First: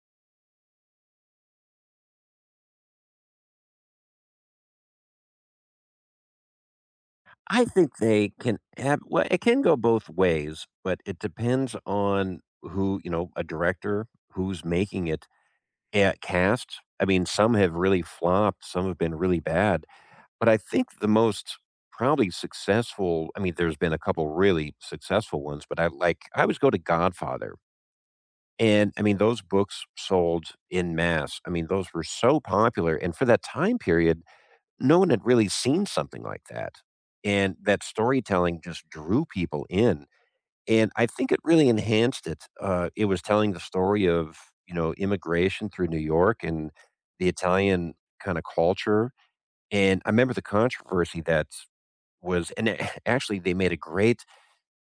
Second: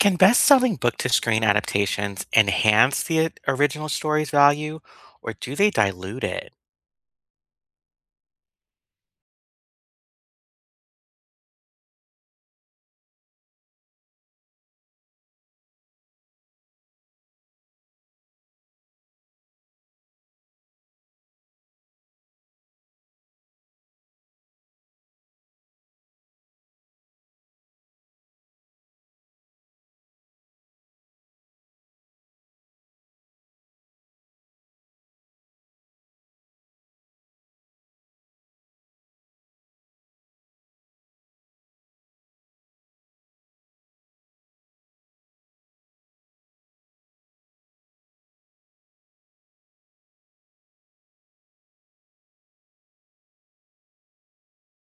Can best-selling book-to-screen adaptations enhance the original story's value, or do they dilute it? I think they can have well, it can go both ways, but it depends on who a director who's making it at cast. I mean, some have really flopped, some have been really bad, but I think the most probably successful, I mean, there's been a couple really successful ones, but I always go to Godfather. And I mean, those books sold in mass. I mean, those were so popular. And for that time period, no one had really seen something like that. And that storytelling just drew people in. And I think it really enhanced it. It was telling the story of, you know, immigration through New York and the Italian kind of culture. And I remember the controversy that was, and actually, they made a great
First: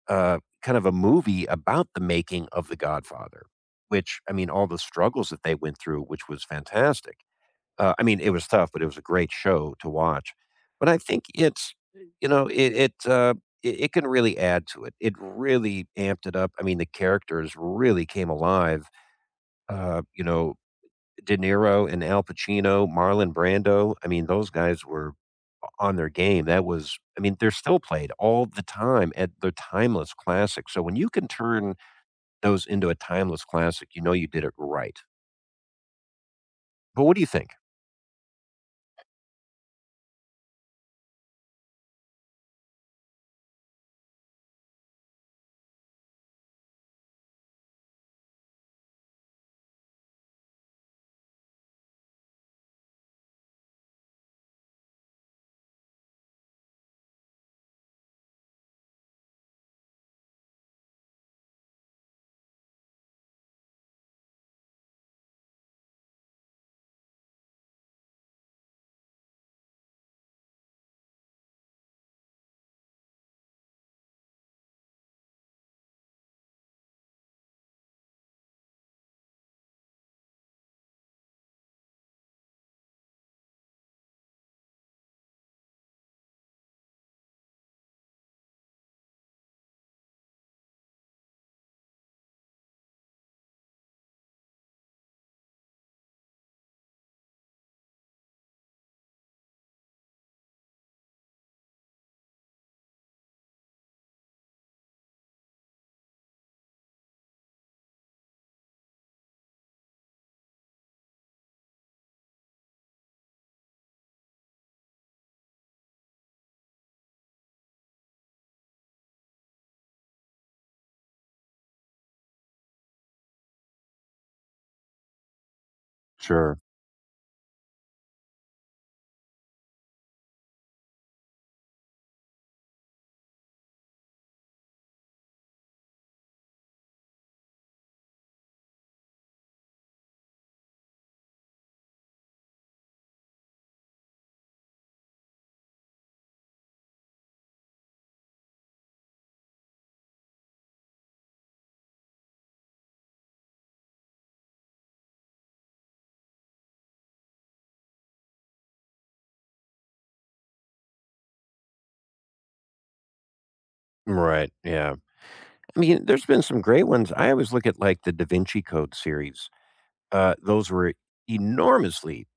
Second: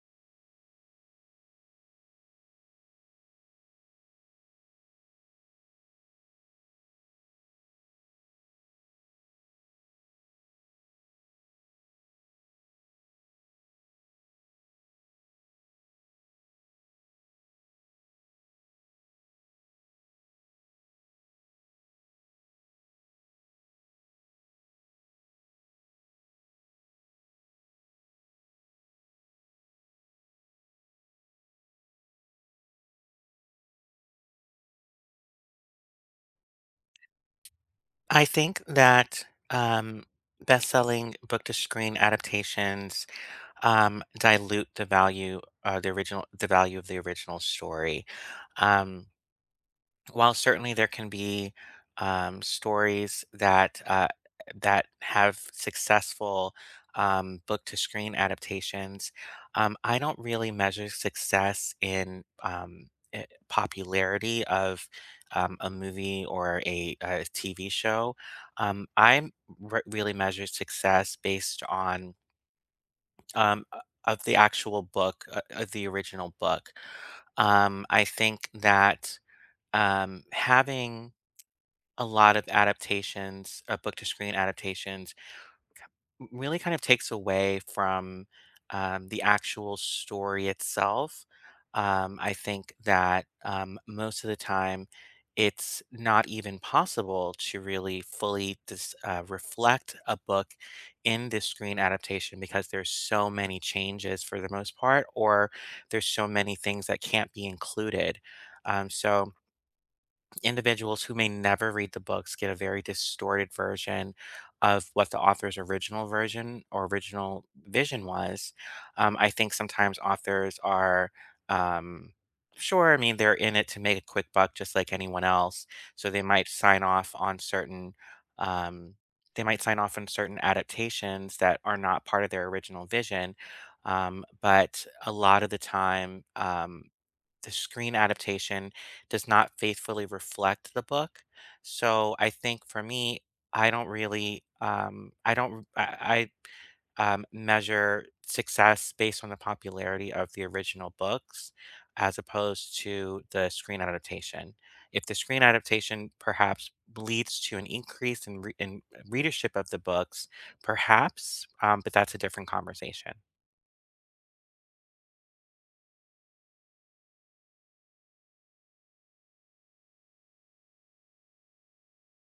kind of a movie about the making of The Godfather, which, I mean, all the struggles that they went through, which was fantastic. I mean, it was tough, but it was a great show to watch. But I think it's, you know, it, it it can really add to it. It really amped it up. I mean, the characters really came alive. You know, De Niro and Al Pacino, Marlon Brando. I mean, those guys were on their game. That was, I mean, they're still played all the time at the timeless classic. So when you can turn those into a timeless classic, you know you did it right. But what do you think? I think that best-selling book-to-screen adaptations dilute the value, the value of the original story. Um, while certainly there can be stories that that have successful book to screen adaptations, I don't really measure success in popularity of a movie or a, TV show. I really measure success based on um, uh, of the actual book, of the original book. I think that having a lot of adaptations, book to screen adaptations, really kind of takes away from the actual story itself. I think that most of the time, it's not even possible to really fully reflect a book in this screen adaptation because there's so many changes for the most part, or there's so many things that can't be included. So, individuals who may never read the books get a very distorted version of what the author's original version or original vision was. I think sometimes authors are, um, sure, I mean, they're in it to make a quick buck just like anyone else. So they might Sure. sign off on certain. Um, they might sign off on certain adaptations that are not part of their original vision. But a lot of the time, the screen adaptation does not faithfully reflect the book. So I think for me, I don't really, I don't, I measure success based on the popularity of the original books as opposed to the screen adaptation. If the screen adaptation perhaps leads to an increase in readership of the books, perhaps, but that's a different conversation. Right. Yeah. I mean, there's been some great ones. I always look at like the Da Vinci Code series. Those were enormously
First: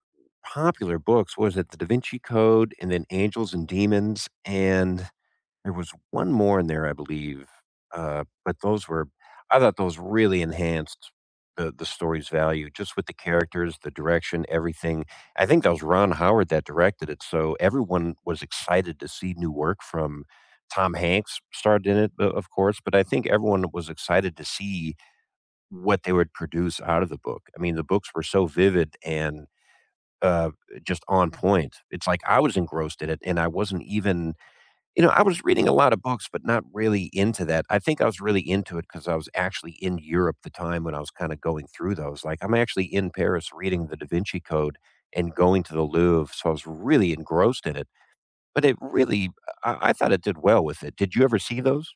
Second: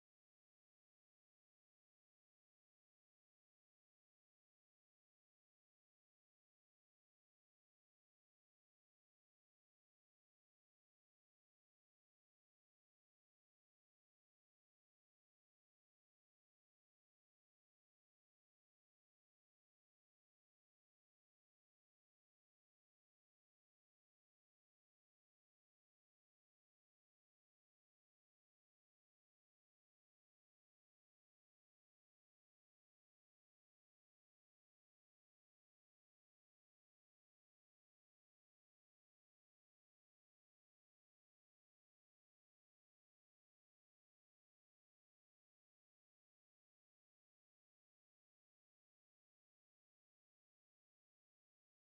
popular books. What was it? The Da Vinci Code and then Angels and Demons. And there was one more in there, I believe, but those were I thought those really enhanced the story's value just with the characters, the direction, everything. I think that was Ron Howard that directed it, so everyone was excited to see new work from Tom Hanks starred in it, o of course, but I think everyone was excited to see what they would produce out of the book. I mean, the books were so vivid and, uh, just on point. It's like I was engrossed in it, and I wasn't even you know, I was reading a lot of books, but not really into that. I think I was really into it because I was actually in Europe the time when I was kind of going through those. Like, I'm actually in Paris reading the Da Vinci Code and going to the Louvre. So I was really engrossed in it. But it really, I thought it did well with it. Did you ever see those?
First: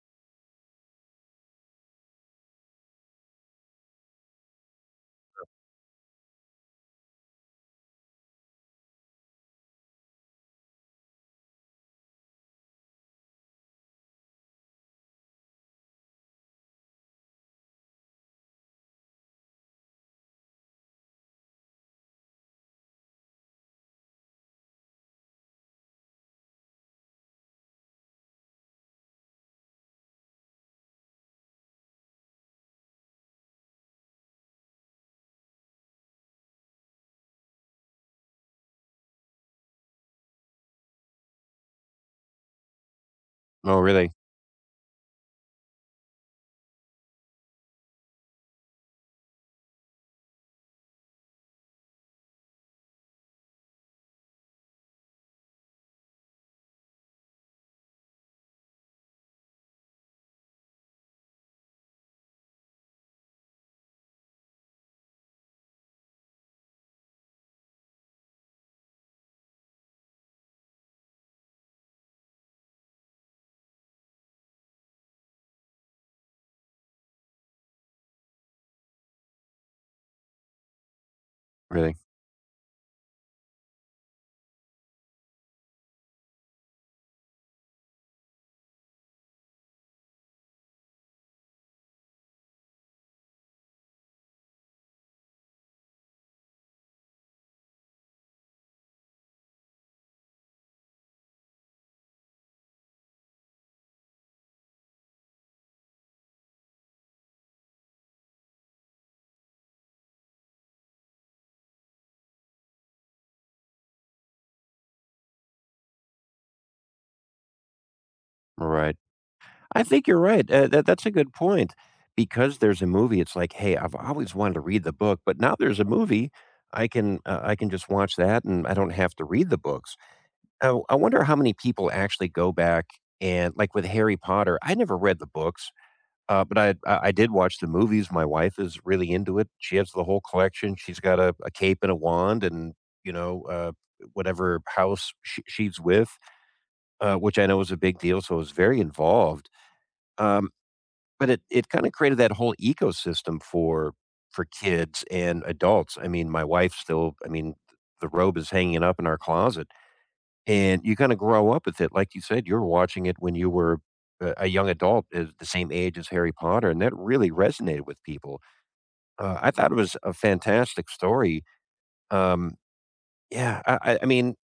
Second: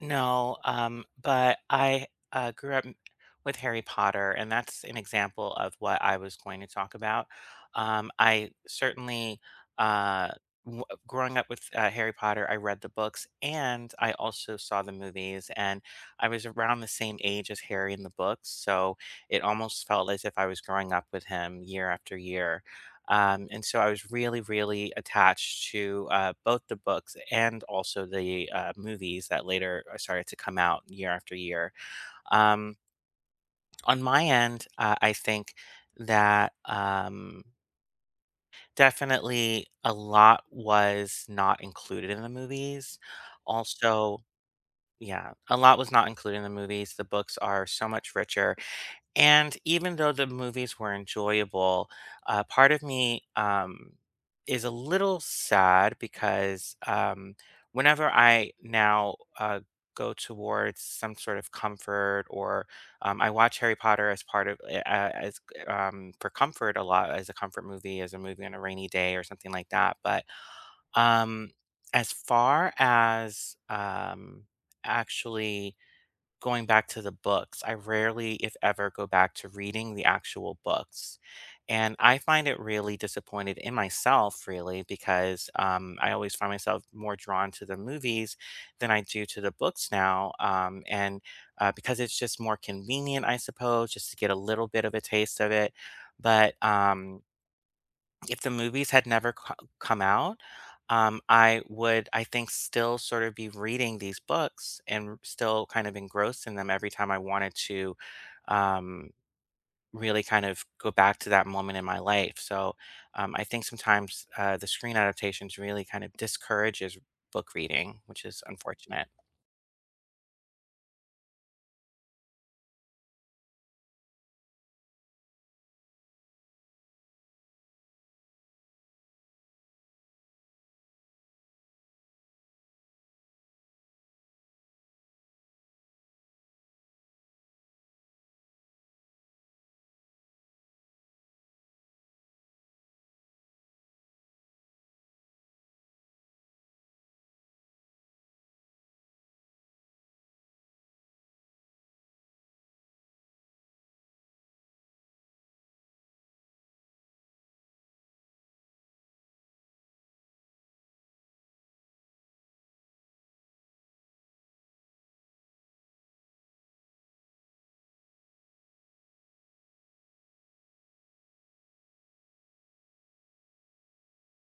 No, but I grew up with Harry Potter, and that's an example of what I was going to talk about. I certainly, uh, w growing up with Harry Potter, I read the books and I also saw the movies, and I was around the same age as Harry in the books, so it almost felt as if I was growing up with him year after year. And so I was really, really attached to both the books and also the movies that later started to come out year after year. Um, on my end, I think that definitely a lot was not included in the movies. Oh, really? Also, yeah, a lot was not included in the movies. The books are so much richer. And even though the movies were enjoyable, part of me is a little sad because whenever I now go towards some sort of comfort, or I watch Harry Potter as part of eh, as for comfort a lot, as a comfort movie, as a movie on a rainy day or something like that. But um, as far as actually going back to the books. I rarely, if ever, go back to reading the actual books. Really? And I find it really disappointed in myself, really, because I always find myself more drawn to the movies than I do to the books now. And because it's just more convenient, I suppose, just to get a little bit of a taste of it. But if the movies had never co come out, I would, I think, still sort of be reading these books and still kind of engrossed in them every time I wanted to um, really kind of go back to that moment in my life. So I think sometimes the screen adaptations really kind of discourages book reading, which is All right. unfortunate. I think you're right. That's a good point. Because there's a movie, it's like, hey, I've always wanted to read the book, but now there's a movie. I can just watch that, and I don't have to read the book. Oh, I wonder how many people actually go back and like with Harry Potter, I never read the books, but I did watch the movies. My wife is really into it. She has the whole collection. She's got a cape and a wand and, you know, uh, whatever house she's with, which I know is a big deal. So I was very involved. Um, but it kind of created that whole ecosystem for kids and adults. I mean, my wife still, I mean, the robe is hanging up in our closet and you kinda grow up with it, like you said, you're watching it when you were a young adult, the same age as Harry Potter, and that really resonated with people. I thought it was a fantastic story. Um, yeah, I mean,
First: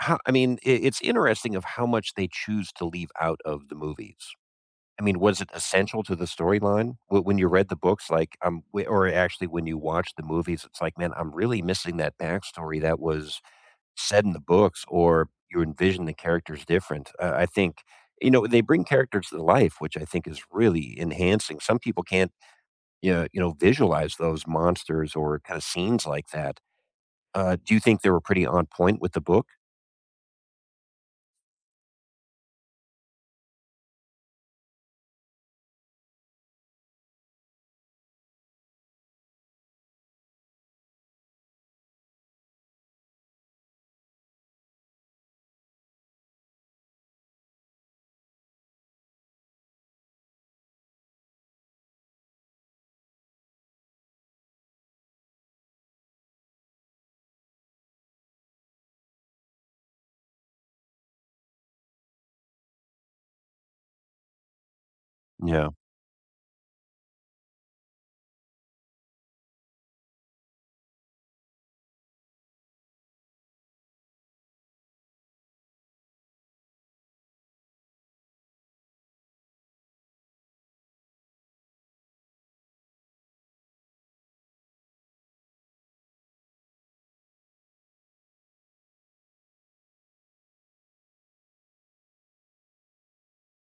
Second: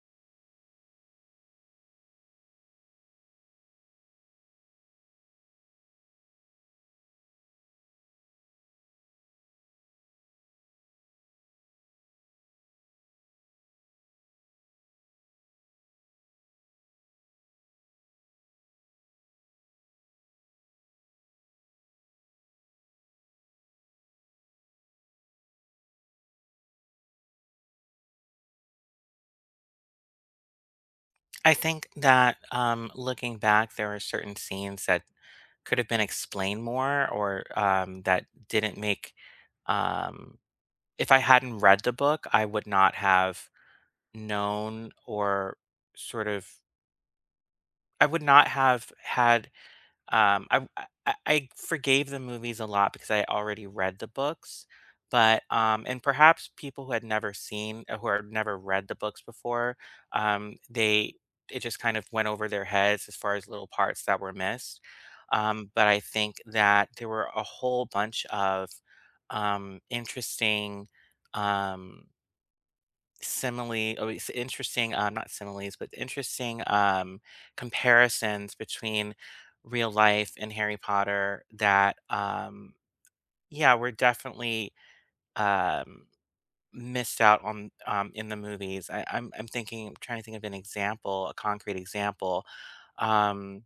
how I mean, I it's interesting of how much they choose to leave out of the movies. I mean, was it essential to the storyline? Wh When you read the books, like, w or actually when you watch the movies, it's like, "Man, I'm really missing that backstory that was said in the books or you envision the characters different. I think you know they bring characters to life, which I think is really enhancing. Some people can't you know visualize those monsters or kind of scenes like that. Do you think they were pretty on point with the book? I think that looking back, there were certain scenes that could have been explained more or that didn't make. Um, If I hadn't read the book, I would not have known or sort of I would not have had I forgave the movies a lot because I already read the books. But and perhaps people who had never seen who had never read the books before, they it just kind of went over their heads as far as little parts that were missed. Yeah, But I think that there were a whole bunch of interesting um simile oh it's interesting, not similes, but interesting comparisons between real life and Harry Potter that yeah, we're definitely um missed out on in the movies. I'm trying to think of an example, a concrete example. um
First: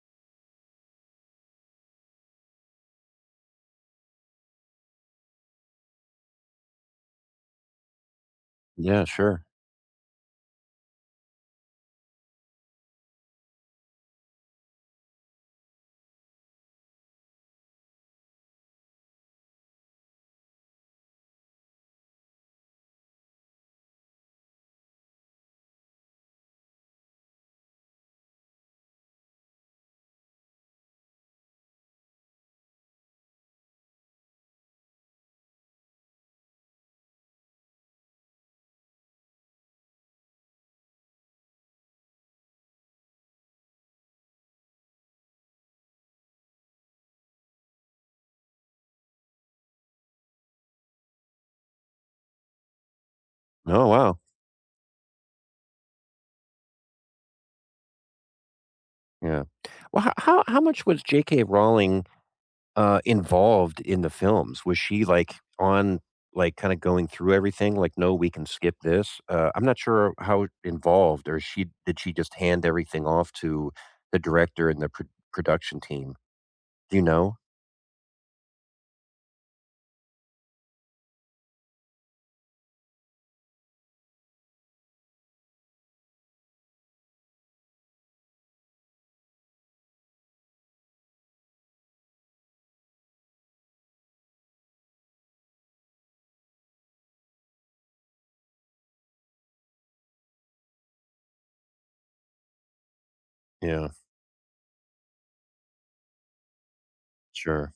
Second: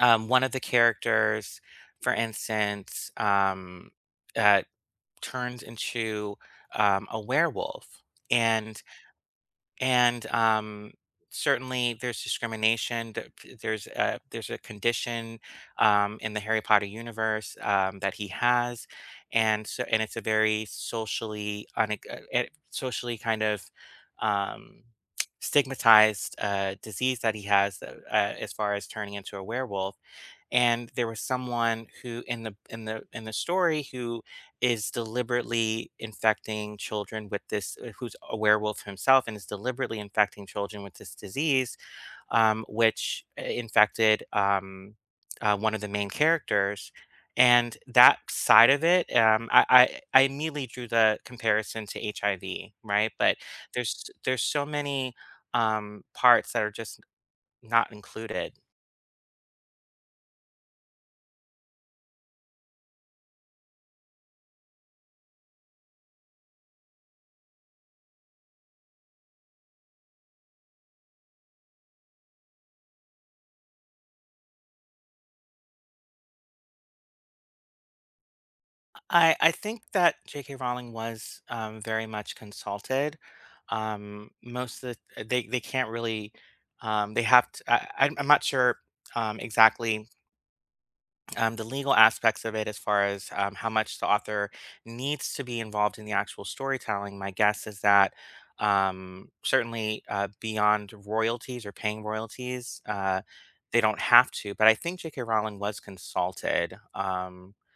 One of the characters, for instance, uh turns into a werewolf. and yeah, sure. And, um, certainly there's discrimination. There's a condition in the Harry Potter universe that he has, and so and it's a very socially kind of um, stigmatized disease that he has as far as turning into a werewolf, and there was someone who in the story who is deliberately infecting children with this who's a werewolf himself and is deliberately infecting children with this disease, which infected one of the main characters, and that side of it I immediately drew the comparison to HIV, right, but Oh wow, there's so many parts that are just not included. yeah. Well, how much was J.K. Rowling involved in the films? Was she like on, like kind of going through everything? Like, no, we can skip this. I'm not sure how involved, or she did she just hand everything off to the director and the production team? Do you know? I think that J.K. Rowling was, very much consulted. Most of the they can't really, they have to I'm not sure, exactly, the legal aspects of it as far as, how much the author needs to be involved in the actual storytelling. My guess is that, certainly, beyond royalties or paying royalties, they Yeah, don't have to, but I think J.K. Rowling was consulted, sure,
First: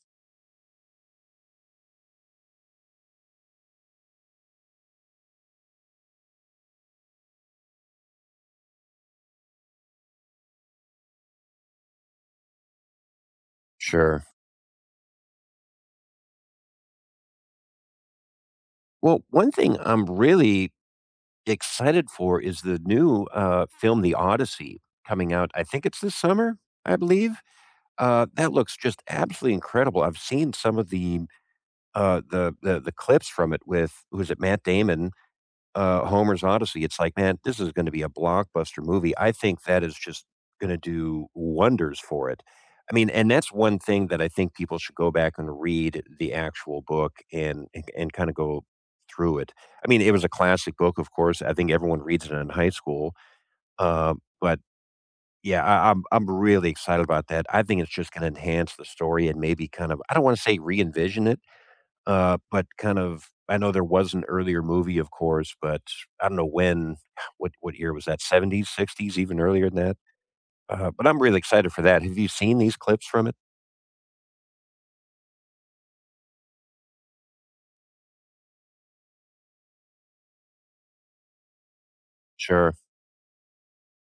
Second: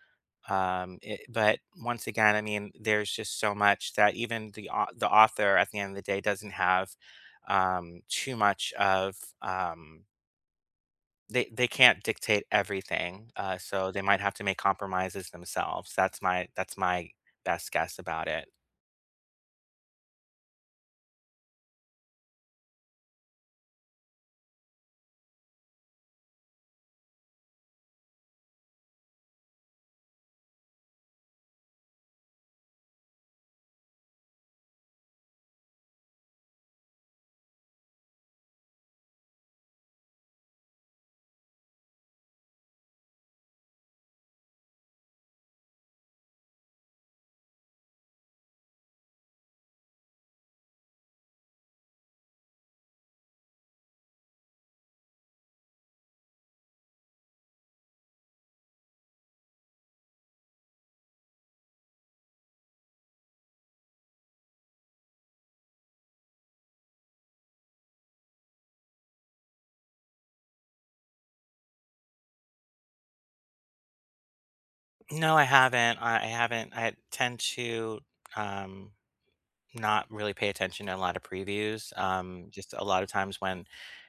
it, but once again, I mean, there's just so much that even the author at the end of the day doesn't have too much of um they can't dictate everything, so they might sure. have to make compromises themselves. That's my best guess about it. Well, one thing I'm really excited for is the new film, The Odyssey, coming out. I think it's this summer, I believe. That looks just absolutely incredible. I've seen some of the the clips from it with who's it Matt Damon, Homer's Odyssey. It's like, man, this is going to be a blockbuster movie. I think that is just going to do wonders for it. I mean, and that's one thing that I think people should go back and read the actual book and kind of go through it. I mean, it was a classic book, of course. I think everyone reads it in high school, uh, but yeah, I'm really excited about that. I think it's just going to enhance the story and maybe kind of I don't want to say re envision it but kind of I know there was an earlier movie, of course, but I don't know when what year was that? 70's, 60's, even earlier than that? But I'm really excited for that. Have you seen these clips from it? No, I haven't. I tend to um not really pay attention to a lot of previews, just Sure. a lot of times when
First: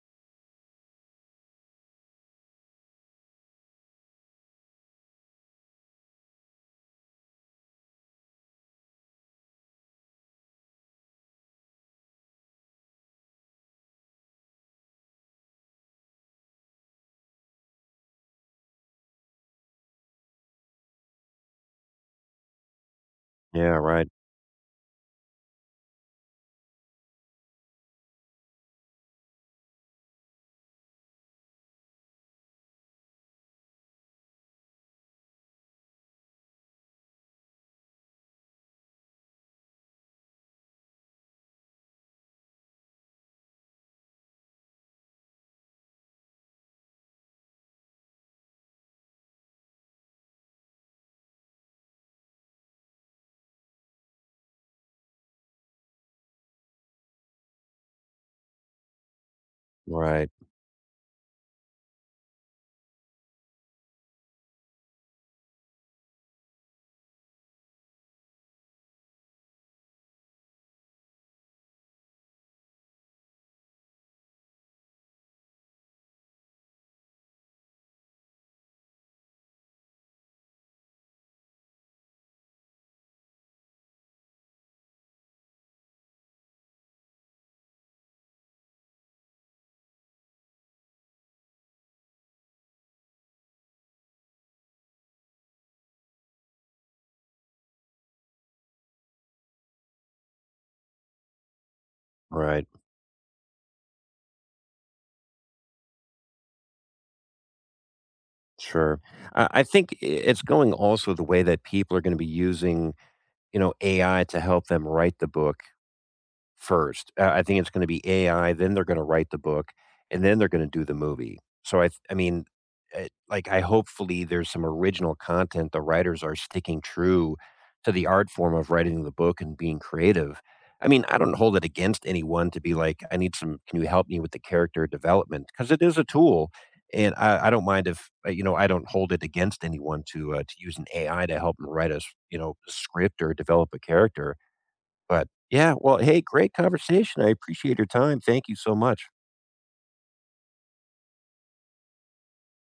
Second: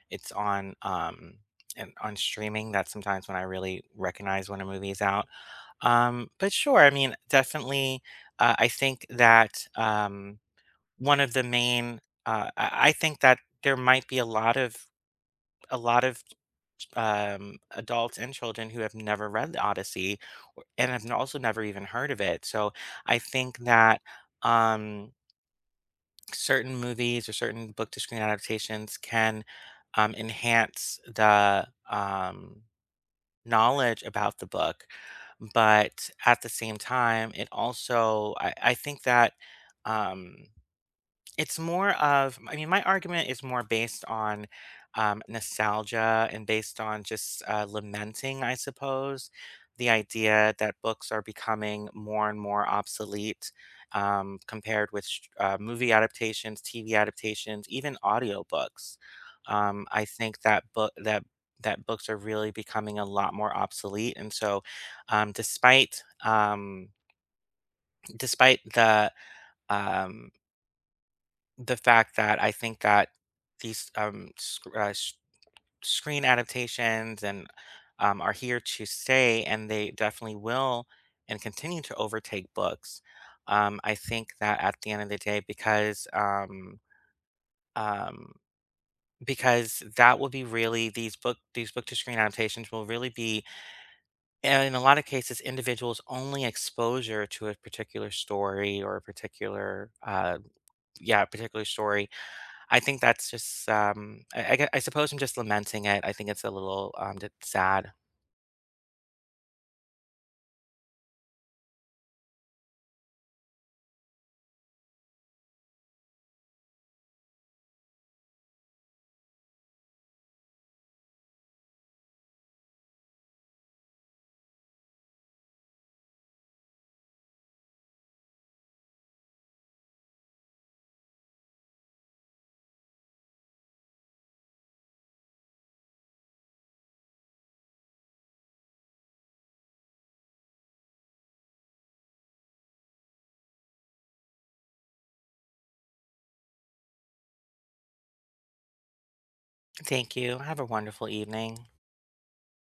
it's on, and on streaming, that's sometimes when I really recognize when a movie's out. But sure, I mean, definitely, I think that one of the main I think that there might be a lot of adults and children who have never read the Odyssey and have also never even heard of it. So I think Yeah, that right. um, certain movies or certain book to screen adaptations can enhance the knowledge about the book. But at the same time, it also, I think that. Um, it's more of, I mean, my argument is more based on, nostalgia and based on just, lamenting, I suppose, the idea that books are becoming more and more obsolete, compared with sh movie adaptations, TV adaptations, even audiobooks. I Right. think that book that that books are really becoming a lot more obsolete, and so, um, despite, um despite um the fact that I think that these, sc sh screen adaptations and, are here to stay, and they definitely will and continue to overtake books. I think that at the end of the day, um, because that will be really these book to screen adaptations will really be, in a lot of cases, individuals' only exposure to a particular story or a particular, yeah, particular story. Right. I think that's just, I suppose I'm just lamenting it. I think it's a little sad. Sure. I think I it's going also the way that people are gonna be using, you know, AI to help them write the book. First, I think it's gonna be AI, then they're gonna write the book, and then they're gonna do the movie. So I mean, I hopefully there's some original content, the writers are sticking true to the art form of writing the book and being creative. I mean, I don't hold it against anyone to be like, "I need some can you help me with the character development? Because it is a tool, and I don't mind if, you know, I don't hold it against anyone to use an AI to help them write a s you know, script or develop a character. But yeah, well, hey, great conversation. I appreciate your time. Thank you so much. Thank you. Have a wonderful evening.